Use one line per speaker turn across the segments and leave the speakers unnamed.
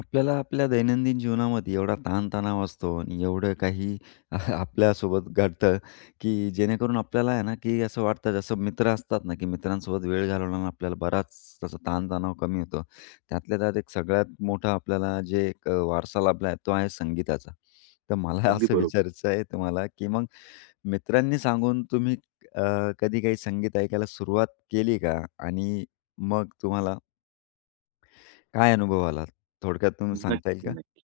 आपल्याला आपल्या दैनंदिन जीवनामध्ये एवढा ताणतणाव असतो आणि एवढं काही आपल्यासोबत घडतं की जेणेकरून आपल्याला आहे ना की असं वाटतं जसं मित्र असतात ना की मित्रांसोबत वेळ घालवल्यानं आपल्याला बराच तसा ताणतणाव कमी होतो. त्यातल्या त्यात एक सगळ्यात मोठा आपल्याला जे एक वारसा लाभला आहे तो आहे संगीताचा. तर मला
अगदी
असं
बरोबर.
विचारायचं आहे तुम्हाला की मग मित्रांनी सांगून तुम्ही कधी काही संगीत ऐकायला सुरुवात केली का आणि मग तुम्हाला काय अनुभव आला थोडक्यात तुम्ही सांगता येईल
नक्की,
का?
नक्की.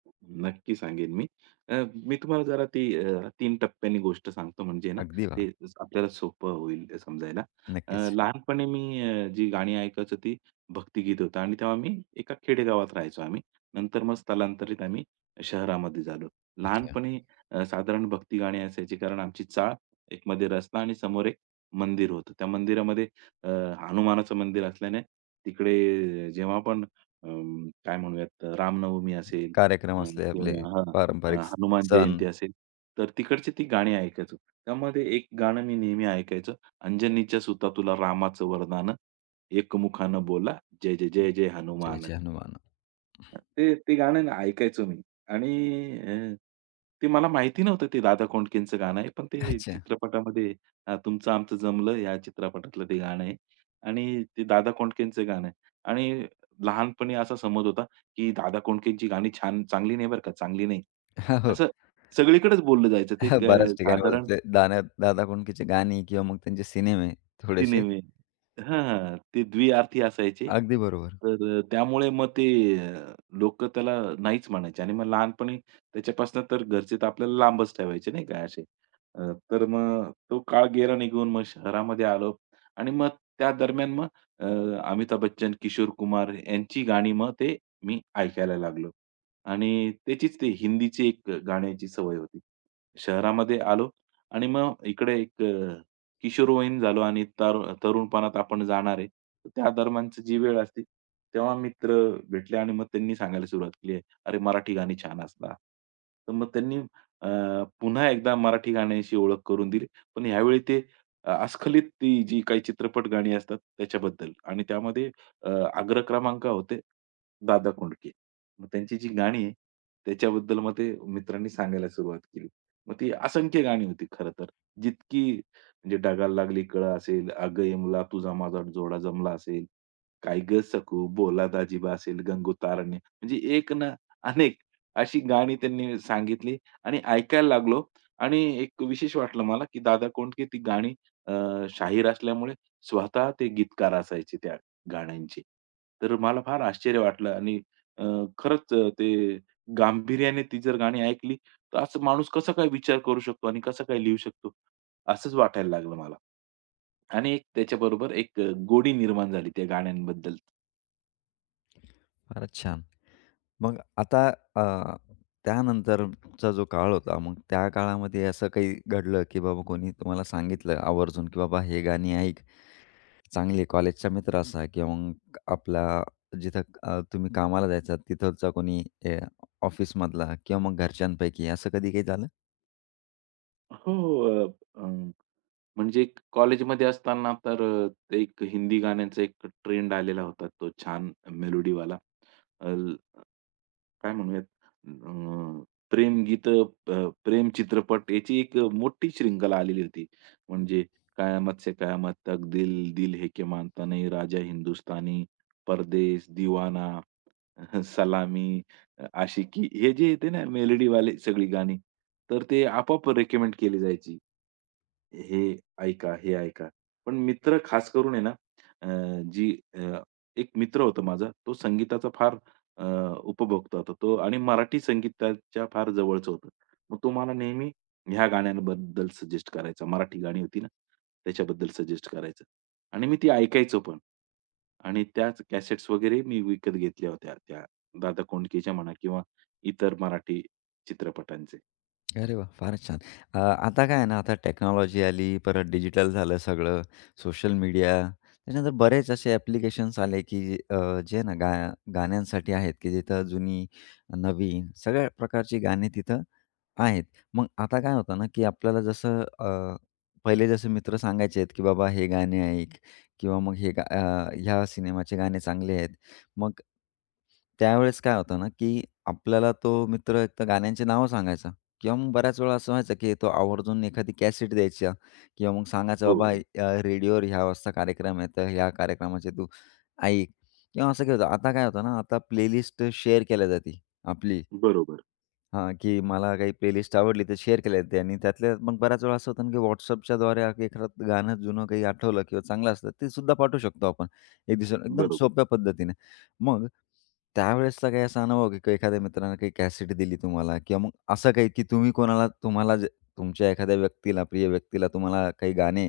नक्की सांगेन मी. अ, मी तुम्हाला जरा ती 3 टप्प्यांनी गोष्ट सांगतो म्हणजे ना,
अगदी वाह!
ते आपल्याला सोपं होईल समजायला.
नक्कीच.
लहानपणी मी जी गाणी ऐकायचो ती भक्तिगीत होतं आणि तेव्हा मी एका खेडेगावात राहायचो आम्ही. नंतर मग स्थलांतरित आम्ही शहरामध्ये झालो.
अच्छा.
लहानपणी साधारण भक्ती गाणी असायची कारण आमची चाळ, एक मध्ये रस्ता आणि समोर एक मंदिर होतं. त्या मंदिरामध्ये अ, हनुमानाचं मंदिर असल्याने तिकडे जेव्हा पण काय म्हणूयात रामनवमी असेल, अ,
कार्यक्रम असले आपले
किंवा हां,
पारंपरिक
हनुमान
सण.
जयंती असेल, तर तिकडची ती गाणी ऐकायचो. त्यामध्ये एक गाणं मी नेहमी ऐकायचो, अंजनीच्या सुता तुला रामाचं वरदान, एकमुखानं बोला जय, जय, जय, जय
जय
हनुमान.
जय हनुमान.
ते ते गाणं ना ऐकायचो मी आणि अ, ते मला माहिती नव्हतं ते दादा कोंडकेंचं गाणं आहे. पण ते
अच्छा.
चित्रपटामध्ये तुमचं आमचं जमलं या चित्रपटातलं ते गाणं आहे आणि ते दादा कोंडकेंचं गाणं आहे. आणि लहानपणी असा समज होता, की दादा कोंडकेंची गाणी छान चांगली नाही बरं का, चांगली नाही.
हो, हो.
असं सगळीकडेच बोललं जायचं. ते
हा,
एक
बऱ्याच ठिकाणी मला
साधारण
ते दादा दादा कोंडकेचे गाणी किंवा मग त्यांचे सिनेमे
चिनी
थोडेसे.
मिल. हां, हां. ते द्विअर्थी असायचे.
अगदी बरोबर.
तर त्यामुळे मग ते अ, लोकं त्याला नाहीच म्हणायचे आणि मग लहानपणी त्याच्यापासून तर घरचे तर आपल्याला लांबच ठेवायचे नाही का असे. तर मग तो काळ गेला निघून मग शहरामध्ये आलो आणि मग त्या दरम्यान मग अ, अमिताभ बच्चन, किशोर कुमार यांची गाणी मग ते मी ऐकायला लागलो आणि त्याचीच ते हिंदीची एक गाण्याची सवय होती. शहरामध्ये आलो आणि मग इकडे एक किशोरवयीन झालो आणि तर तरुणपणात आपण जाणार आहे. तर त्या दरम्यानची जी वेळ असते, तेव्हा मित्र भेटले आणि मग त्यांनी सांगायला सुरुवात केली, "अरे, मराठी गाणी छान असतात." तर मग त्यांनी अ, पुन्हा एकदा मराठी गाण्यांशी ओळख करून दिली. पण यावेळी ते अस्खलित ती जी काही चित्रपट गाणी असतात त्याच्याबद्दल आणि त्यामध्ये अग्र क्रमांक होते दादा कोंडके. मग त्यांची जी गाणी आहे, त्याच्याबद्दल मग ते मित्रांनी सांगायला सुरुवात केली. मग ती असंख्य गाणी होती खरं तर, जितकी म्हणजे "डगाला लागली कळं" असेल, "अगं यमला तुझा माझा जोडा जमला" असेल, "काय गं सखू बोला दाजीबा" असेल, "गंगोतारण्य" म्हणजे एक ना अनेक अशी गाणी त्यांनी सांगितली आणि ऐकायला लागलो आणि एक विशेष वाटलं मला, की दादा कोंडके ती गाणी अ, शाहीर असल्यामुळे स्वतः ते गीतकार असायचे त्या गाण्यांचे. तर मला फार आश्चर्य वाटलं आणि अ, खरंच ते गांभीर्याने ती जर गाणी ऐकली, तर असं माणूस कसा काय विचार करू शकतो आणि कसा काय लिहू शकतो? असंच वाटायला लागलं मला. आणि एक त्याच्याबरोबर एक गोडी निर्माण झाली त्या गाण्यांबद्दल.
फारच छान. मग आता अ, त्यानंतरचा जो काळ होता, मग त्या काळामध्ये असं काही घडलं, की बाबा कोणी तुम्हाला सांगितलं आवर्जून, की "बाबा हे गाणी ऐक." चांगली कॉलेजचा मित्र असा किंवा मग आपला जिथं तुम्ही कामाला जायचा तिथलचा कोणी ऑफिसमधला किंवा मग घरच्यांपैकी असं कधी काही झालं?
हो, हो. अं, म्हणजे एक कॉलेजमध्ये असताना तर ते एक हिंदी गाण्यांचा एक ट्रेंड आलेला होता. तो छान मेलोडीवाला. अ, ल- काय म्हणूयात अं, प्रेम गीत प्रेम चित्रपट याची एक मोठी शृंखला आलेली होती. म्हणजे "कयामत से कयामत तक", "दिल दिल है के मानता नहीं", "राजा हिंदुस्तानी", "परदेस", "दीवाना". सलामी, आशिकी हे जे येते ना मेलडीवाले सगळी गाणी, तर ते आपोआप रिकमेंड केली जायची. हे ऐका, हे ऐका. पण मित्र खास करून आहे ना, अ, जी अ, एक मित्र होता माझा, तो संगीताचा फार अ, उपभोक्ता होता तो आणि मराठी संगीताच्या फार जवळचं होतं. मग तो मला नेहमी ह्या गाण्यांबद्दल सजेस्ट करायचा. मराठी गाणी होती ना, त्याच्याबद्दल सजेस्ट करायचा आणि मी ती ऐकायचो पण. आणि त्याच कॅसेट्स वगैरे मी विकत घेतल्या होत्या त्या दादा कोंडकेच्या म्हणा किंवा इतर मराठी चित्रपटांचे.
अरे वाह! फारच छान. आता काय आहे ना, आता टेक्नॉलॉजी आली, परत डिजिटल झालं सगळं, सोशल मीडिया, त्याच्यानंतर बरेच असे ॲप्लिकेशन्स आले, की जे ना गाण्यांसाठी आहेत, की जिथं जुनी, नवीन सगळ्या प्रकारची गाणी तिथं आहेत. मग आता काय होतं ना, की आपल्याला जसं पहिले जसे मित्र सांगायचेत, की "बाबा हे गाणे ऐक" किंवा मग ह्या सिनेमाचे गाणे चांगले आहेत." मग त्यावेळेस काय होतं ना, की आपल्याला तो मित्र एक तर गाण्यांची नावं सांगायचा. किंवा मग बऱ्याच वेळा असं व्हायचं, की तो आवर्जून एखादी कॅसेट द्यायचा किंवा मग सांगायचं,
हो,
"बाबा रेडिओवर ह्या वाजता कार्यक्रम आहे, तर ह्या कार्यक्रमाचे तू ऐक." किंवा असं काय होतं, आता काय होतं ना, आता प्लेलिस्ट शेअर केल्या जाते आपली.
बरोबर,
हां, की मला काही प्लेलिस्ट आवडली तर शेअर केल्या जाते आणि त्यातल्या मग बऱ्याच वेळा असं होतं ना, की WhatsAppच्याद्वारे एखादं गाणं जुनं काही आठवलं किंवा चांगलं असलं ते सुद्धा पाठवू शकतो आपण एक दिवसाला एकदम
बरोबर.
सोप्या पद्धतीने. मग त्यावेळेसचा काही असा अनुभव की काही एखाद्या मित्रानं काही कॅसेट दिली तुम्हाला किंवा मग असं काही की तुम्ही कोणाला तुम्हाला जे तुमच्या एखाद्या व्यक्तीला, प्रिय व्यक्तीला तुम्हाला काही गाणे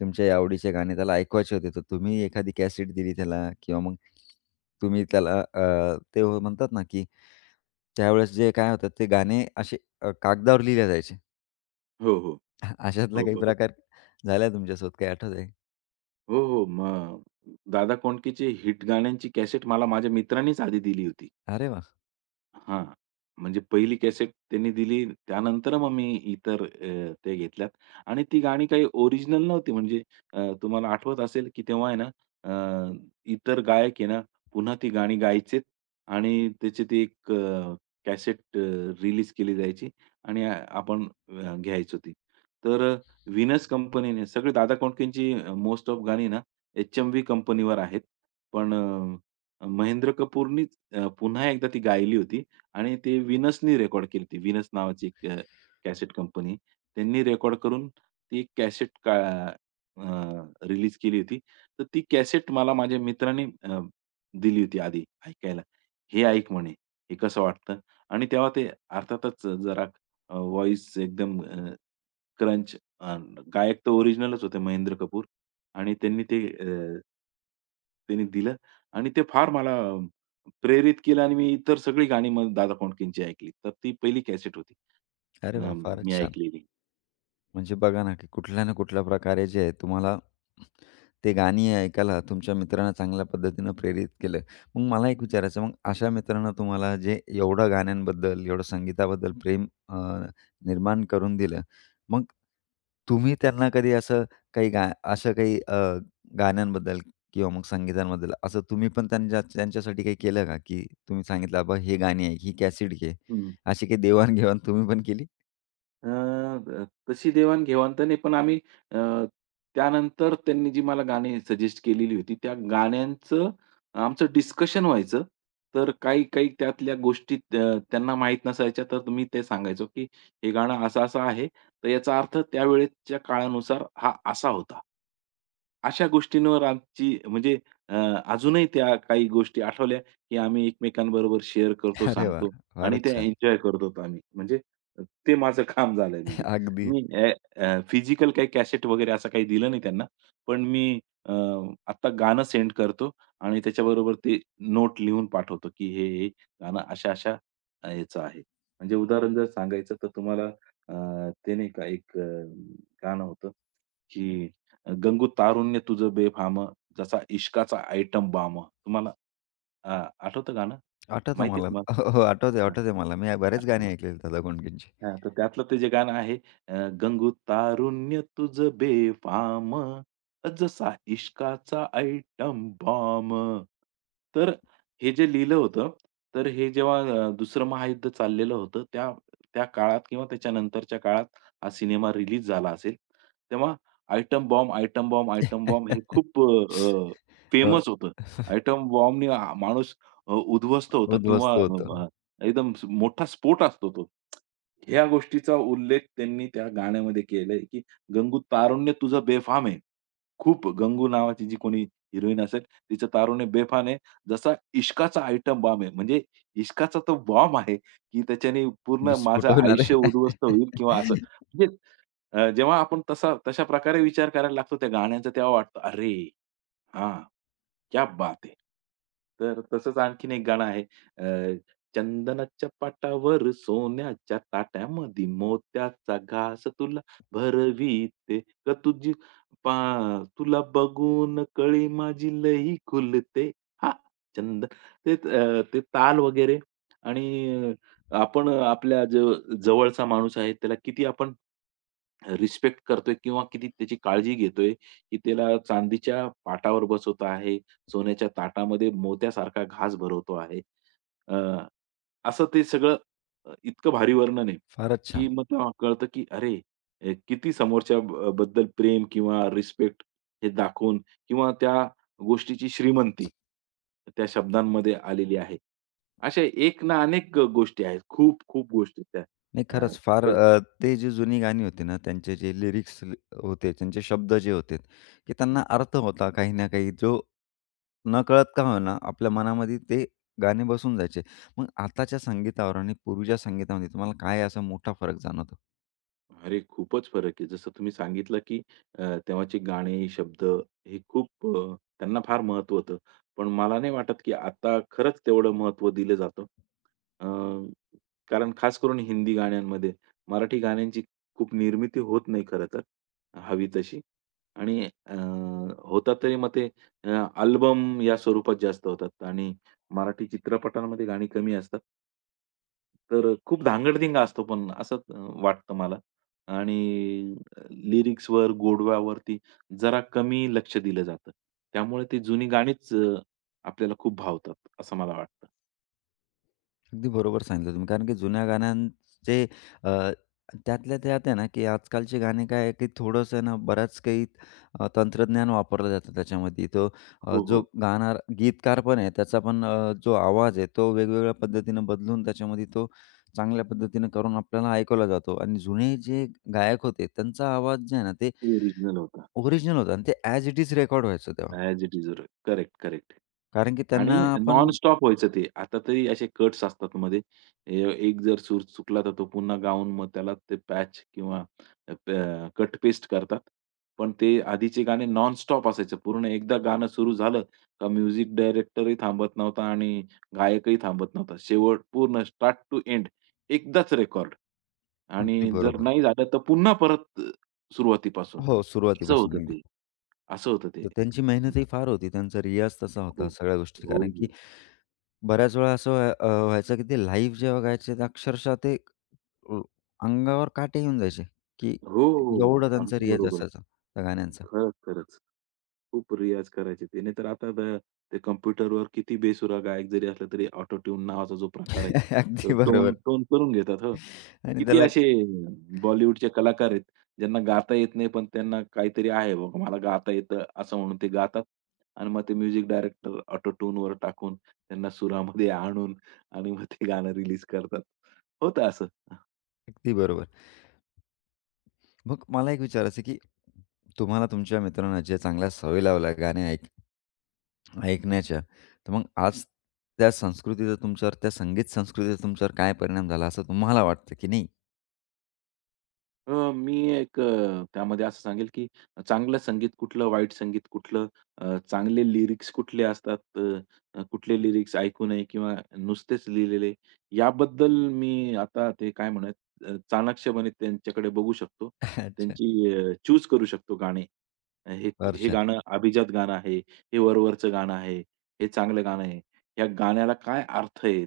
तुमच्या आवडीचे गाणे त्याला ऐकवायचे होते, तर तुम्ही एखादी कॅसेट दिली त्याला किंवा मग तुम्ही त्याला ते म्हणतात ना, की त्यावेळेस जे काय होतात ते गाणे असे कागदावर लिहिले जायचे.
हो, हो.
अशातला
हो,
काही
बरोबर.
प्रकार झालाय तुमच्यासोबत काही आठवतंय?
हो, हो. मग दादा कोंडकेचे हिट गाण्यांची कॅसेट मला माझ्या मित्रानेच आधी दिली होती.
अरे वाह!
हां. म्हणजे पहिली कॅसेट त्यांनी दिली. त्यानंतर मग मी इतर ते घेतल्यात आणि ती गाणी काही ओरिजिनल नव्हती. म्हणजे तुम्हाला आठवत असेल की तेव्हा आहे ना अ, इतर गायक आहे ना पुन्हा ती गाणी गायचेत आणि त्याची ती एक कॅसेट रिलीज केली जायची आणि आपण घ्यायचो ती. तर कंपनीने सगळे दादा कोंडकेंची मोस्ट ऑफ गाणी ना एच-एम-व्ही कंपनीवर आहेत. पण महेंद्र कपूरनीच पुन्हा एकदा ती गायली होती आणि ते व्हीनसनी रेकॉर्ड केलती. व्हीनस नावाची एक कॅसेट कंपनी. त्यांनी रेकॉर्ड करून ती एक कॅसेट का रिलीज केली होती. तर ती कॅसेट मला माझ्या मित्राने दिली होती आधी ऐकायला. "हे ऐक" म्हणे, "हे कसं वाटतं?" आणि तेव्हा ते अर्थातच जरा व्हॉईस एकदम क्रंच गायक तर ओरिजिनलच होते महेंद्र कपूर आणि त्यांनी दिलं आणि ते फार मला प्रेरित केलं आणि मी इतर सगळी गाणी मग दादा कोंडकेंची ऐकली. तर ती पहिली कॅसेट होती
अरे
अ,
वाह! फारच
मी
छान.
ऐकलेली.
म्हणजे बघा ना, की कुठल्या ना कुठल्या प्रकारे जे आहे तुम्हाला ते गाणी ऐकायला तुमच्या मित्रानं चांगल्या पद्धतीनं प्रेरित केलं. मग मला एक विचारायचं, मग अशा मित्रानं तुम्हाला जे एवढं गाण्यांबद्दल, एवढं संगीताबद्दल प्रेम निर्माण करून दिलं, मग तुम्ही त्यांना कधी असं काही गा असं काही गाण्यांबद्दल किंवा मग संगीतांबद्दल असं तुम्ही पण त्यांच्या त्यांच्यासाठी काही केलं का? की तुम्ही सांगितलं, "बाबा हे गाणी ऐक, ही कॅसेट घे."
हं.
अशी काही देवाण तुम्ही पण केली?
अ, अ, तशी देवाण-घेवाण तर नाही, पण आम्ही अ, त्यानंतर त्यांनी जी मला गाणी सजेस्ट केलेली होती, त्या गाण्यांचं आमचं डिस्कशन व्हायचं. तर काही-काही त्यातल्या गोष्टी त्या त्यांना माहीत नसायच्या, तर मी ते सांगायचो, की हे गाणं असं-असं आहे, तर याचा अर्थ त्यावेळेच्या काळानुसार हा असा होता. अशा गोष्टींवर आमची म्हणजे अ, अजूनही त्या काही गोष्टी आठवल्या, की आम्ही एकमेकांबरोबर शेअर करतो,
अरे वाह!
सांगतो आणि
फारच
त्या
छान.
एन्जॉय करतो आम्ही. म्हणजे ते माझं काम झालंय म्हणजे.
अगदी.
मी अ, अ, फिजिकल काही कॅसेट वगैरे असं काही दिलं नाही त्यांना. पण मी अ, आत्ता गाणं सेंड करतो आणि त्याच्याबरोबर ते नोट लिहून पाठवतो, की हे गाणं अशा-अशा याचं आहे. म्हणजे उदाहरण जर सांगायचं तर तुम्हाला ते नाही का एक गाणं होतं, की गंगू तारुण्य तुझं बेफाम, जसा इश्काचा आयटम बाम. तुम्हाला आठवतं गाणं?
आठवतं
माहिती आहे
मला. हो, हो.
तुम्हाला?
आठवतंय,
हां.
आठवतंय मला. मी बरेच
आठवतं?
गाणे ऐकलेले दादा कोंडकेंचे.
हां, तर त्यातलं ते जे गाणं आहे अ, गंगू तारुण्य तुझं बेफाम, जसा इश्काचा आयटम बॉम्ब. तर हे जे लिहिलं होतं, तर हे जेव्हा दुसरं महायुद्ध चाललेलं होतं, त्या त्या काळात किंवा त्याच्यानंतरच्या काळात हा सिनेमा रिलीज झाला असेल. तेव्हा item bomb, item bomb, item bomb हे खूप
अ,
फेमस होतं. आयटम बॉम्बनी माणूस उद्ध्वस्त होतं किंवा
उद्ध्वस्त होतं.
एकदम मोठा स्फोट असतो तो. ह्या गोष्टीचा उल्लेख त्यांनी त्या गाण्यामध्ये केलाय, की "गंगू तारुण्य तुझं बेफाम आहे. खूप" गंगू नावाची जी कोणी हिरोईन असेल, "तिचं तारुण्य बेफाम आहे. जसा इश्काचा आयटम बॉम्ब आहे." म्हणजे इश्काचा तो बॉम्ब आहे, की त्याच्याने पूर्ण माझं
विस्फोटवणारे.
आयुष्य उद्ध्वस्त होईल किंवा असं. म्हणजे जेव्हा आपण तसा तशा प्रकारे विचार करायला लागतो त्या गाण्याचा, तेव्हा वाटतं, "अरे! हां, क्या बात है!" तर तसंच आणखीन एक गाणं आहे. अ, चंदनाच्या पाटावर सोन्याच्या ताट्यामध्ये मोत्याचा घास तुला भरवीते ग तुझी पा तुला बघून कळी माझी लई खुलते. हां, चंद ते ते ताल वगैरे आणि आपण आपल्या जवळचा माणूस आहे त्याला किती आपण रिस्पेक्ट करतोय किंवा किती त्याची काळजी घेतोय, की त्याला चांदीच्या पाटावर बसवत आहे सोन्याच्या ताटामध्ये मोत्यासारखा घास भरवतो आहे. अ, असं ते सगळं इतकं भारी वर्णन आहे,
फारच
की
छान.
मग तेव्हा कळतं, की अरे, किती समोरच्या बद्दल प्रेम किंवा रिस्पेक्ट हे दाखवून किंवा त्या गोष्टीची श्रीमंती त्या शब्दांमध्ये आलेली आहे. अशा एक ना अनेक गोष्टी आहेत. खूप-खूप गोष्टी आहेत
नाही
त्या. अ,
खरंच फार
तर
ते जी जुनी गाणी होती ना, त्यांचे जे लिरिक्स होते, त्यांचे शब्द जे होते, की त्यांना अर्थ होता काही ना काही, जो नकळत का होईना आपल्या मनामध्ये ते गाणे बसून जायचे. मग आताच्या संगीतावर आणि पूर्वीच्या संगीतामध्ये तुम्हाला काय असा मोठा फरक जाणवतो?
अरे, खूपच फरक आहे. जसं तुम्ही सांगितलं, की तेव्हाचे गाणे, शब्द हे खूप त्यांना फार महत्त्व होतं. पण मला नाही वाटत, की आता खरंच तेवढं महत्त्व दिलं जातं. अ कारण खास करून हिंदी गाण्यांमध्ये. मराठी गाण्यांची खूप निर्मिती होत नाही खरं तर, हवी तशी. आणि होतात तरी मग ते अल्बम या स्वरूपात जास्त होतात आणि मराठी चित्रपटांमध्ये गाणी कमी असतात. तर खूप धांगडधिंगा असतो पण असं वाटतं मला. आणि लिरिक्सवर, गोडव्यावरती जरा कमी लक्ष दिलं जातं. त्यामुळे ती जुनी गाणीच आपल्याला खूप भावतात असं मला वाटतं.
अगदी बरोबर सांगितलं तुम्ही. कारण की जुन्या गाण्यांचे अ, त्यातल्या त्यात आहे ना, की आजकालचे गाणे काय आहे, की थोडंसं आहे ना, बऱ्याच काही तंत्रज्ञान वापरलं जातं त्याच्यामध्ये. तो
हो,
जो
हो.
गाणार गीतकार पण आहे, त्याचा पण जो आवाज आहे, तो वेगवेगळ्या पद्धतीनं बदलून त्याच्यामध्ये तो चांगल्या पद्धतीनं करून आपल्याला ऐकवला जातो. आणि जुने जे गायक होते, त्यांचा आवाज जे आहे ना, ते
ओरिजिनल होतं.
ओरिजिनल होता आणि ते ॲज इट इज रेकॉर्ड व्हायचं तेव्हा.
As it is. Correct, correct.
कारण की
आणि
त्यांना आपण
नॉन-स्टॉप व्हायचं ते. आता तरी असे कट्स असतात मध्ये. ए एक जर सूर चुकला तर तो पुन्हा गाऊन मग त्याला ते पॅच किंवा अ, प कट पेस्ट करतात. पण ते आधीचे गाणे नॉन-स्टॉप असायचं. पूर्ण एकदा गाणं सुरू झालं का म्युझिक डायरेक्टरही थांबत नव्हता आणि गायकही थांबत नव्हता. शेवट पूर्ण स्टार्ट टू एंड एकदाच रेकॉर्ड.
अगदी
आणि जर
बरोबर.
नाही झालं तर पुन्हा परत सुरुवातीपासून.
हो,
असं
सुरुवातीपासून
होतं
एकदा.
ते. असं होतं ते.
तर त्यांची मेहनतही फार होती. त्यांचा रियाज तसा होता
खूप.
सगळ्या गोष्टी.
हो,
कारण की
हो.
बऱ्याच वेळा असं व्हायचं की ते लाईव्ह जेव्हा गायचे, तर अक्षरशः ते अ, अंगावर काटे येऊन जायचे, की
हो, हो.
एवढा त्यांचा
अगदी
रियाज
बरोबर.
असायचा त्या गाण्यांचा.
खरंच, खरंच. खूप रियाज करायचे ते. नाहीतर आता ते कॉम्प्युटरवर किती बेसुरा गायक जरी असला तरी ऑटो ट्यून नावाचा जो प्रकार आहे, तो
अगदी
टोन
बरोबर.
टोन करून घेतात. हो.
आणि
किती
त्याला
असे बॉलिवूडचे कलाकार आहेत, ज्यांना गाता येत नाही, पण त्यांना काहीतरी आहे बाबा मला गाता येतं असं म्हणून ते गातात आणि मग ते म्युझिक डायरेक्टर ऑटो ट्यूनवर टाकून त्यांना सुरामध्ये आणून आणि मग ते गाणं रिलीज करतात. होतं असं.
अगदी बरोबर. मग मला एक विचारायचं आहे, की तुम्हाला तुमच्या मित्रांना ज्या चांगल्या सवयी लावल्या गाणे ऐकण्याच्या, तर मग आज त्या संस्कृतीचा तुमच्यावर, त्या संगीत संस्कृतीचा तुमच्यावर काय परिणाम झाला असं तुम्हाला वाटतं, की नाही?
मी एक त्यामध्ये असं सांगेल, की चांगलं संगीत कुठलं, वाईट संगीत कुठलं, चांगले लिरिक्स कुठले असतात, अ, अ, कुठले लिरिक्स ऐकू नये किंवा नुसतेच लिहिलेले, याबद्दल मी आता ते काय म्हणूयात, चाणाक्षपणे त्यांच्याकडे बघू शकतो.
अच्छा.
त्यांची चूज करू शकतो गाणे. हे
फार
हे
छान.
गाणं अभिजात गाणं आहे, हे वरवरचं गाणं आहे, हे चांगलं गाणं आहे. या गाण्याला काय अर्थ आहेत,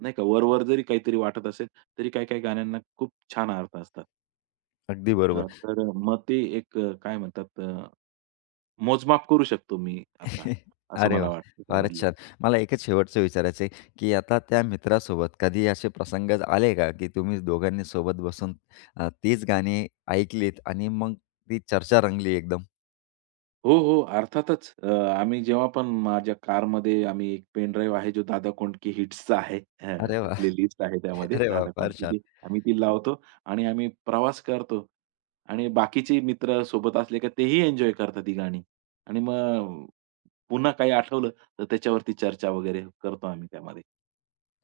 नाही का? वरवर जरी काहीतरी वाटत असेल, तरी काही-काही गाण्यांना खूप छान अर्थ असतात.
अगदी बरोबर.
तर मग ते एक काय म्हणतात मोजमाप करू शकतो मी आता, असं
अरे
मला
वाह!
वाटतं
फारच
त्यामधलं.
छान. मला एकच शेवटचं विचारायचं आहे, की आता त्या मित्रासोबत कधी असे प्रसंग आले का, की तुम्ही दोघांनी सोबत बसून तीच गाणी ऐकलीत आणि मग ती चर्चा रंगली एकदम?
हो, हो, अर्थातच. आम्ही जेव्हा पण माझ्या कारमध्ये आम्ही एक पेन ड्राईव्ह आहे, जो दादा कोंडके हिट्सचा आहे.
अरे वा
प्लेलिस्ट आहे त्यामध्ये
अरे वाह!
दादा
फार छान.
कोंडकेची. आम्ही ती लावतो आणि आम्ही प्रवास करतो आणि बाकीचे मित्र सोबत असले का तेही एन्जॉय करतात ती गाणी आणि मग पुन्हा काही आठवलं तर त्याच्यावरती चर्चा वगैरे करतो आम्ही त्यामध्ये,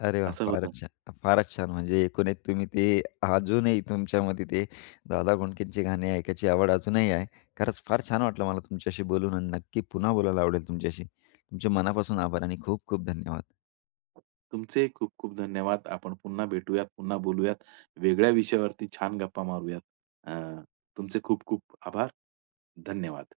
अरे वाह!
असं होतं.
फारच छान. फारच छान. म्हणजे एकूण एक तुम्ही ते अजूनही तुमच्यामध्ये ते दादा कोंडकेंची गाणी ऐकायची आवड अजूनही आहे. खरंच फार छान वाटलं मला तुमच्याशी बोलून आणि नक्की पुन्हा बोलायला आवडेल तुमच्याशी. तुमचे मनापासून आभार आणि खूप खूप धन्यवाद.
तुमचे खूप-खूप धन्यवाद. आपण पुन्हा भेटूयात, पुन्हा बोलूयात. वेगळ्या विषयावरती छान गप्पा मारूयात. अ, तुमचे खूप-खूप आभार. धन्यवाद.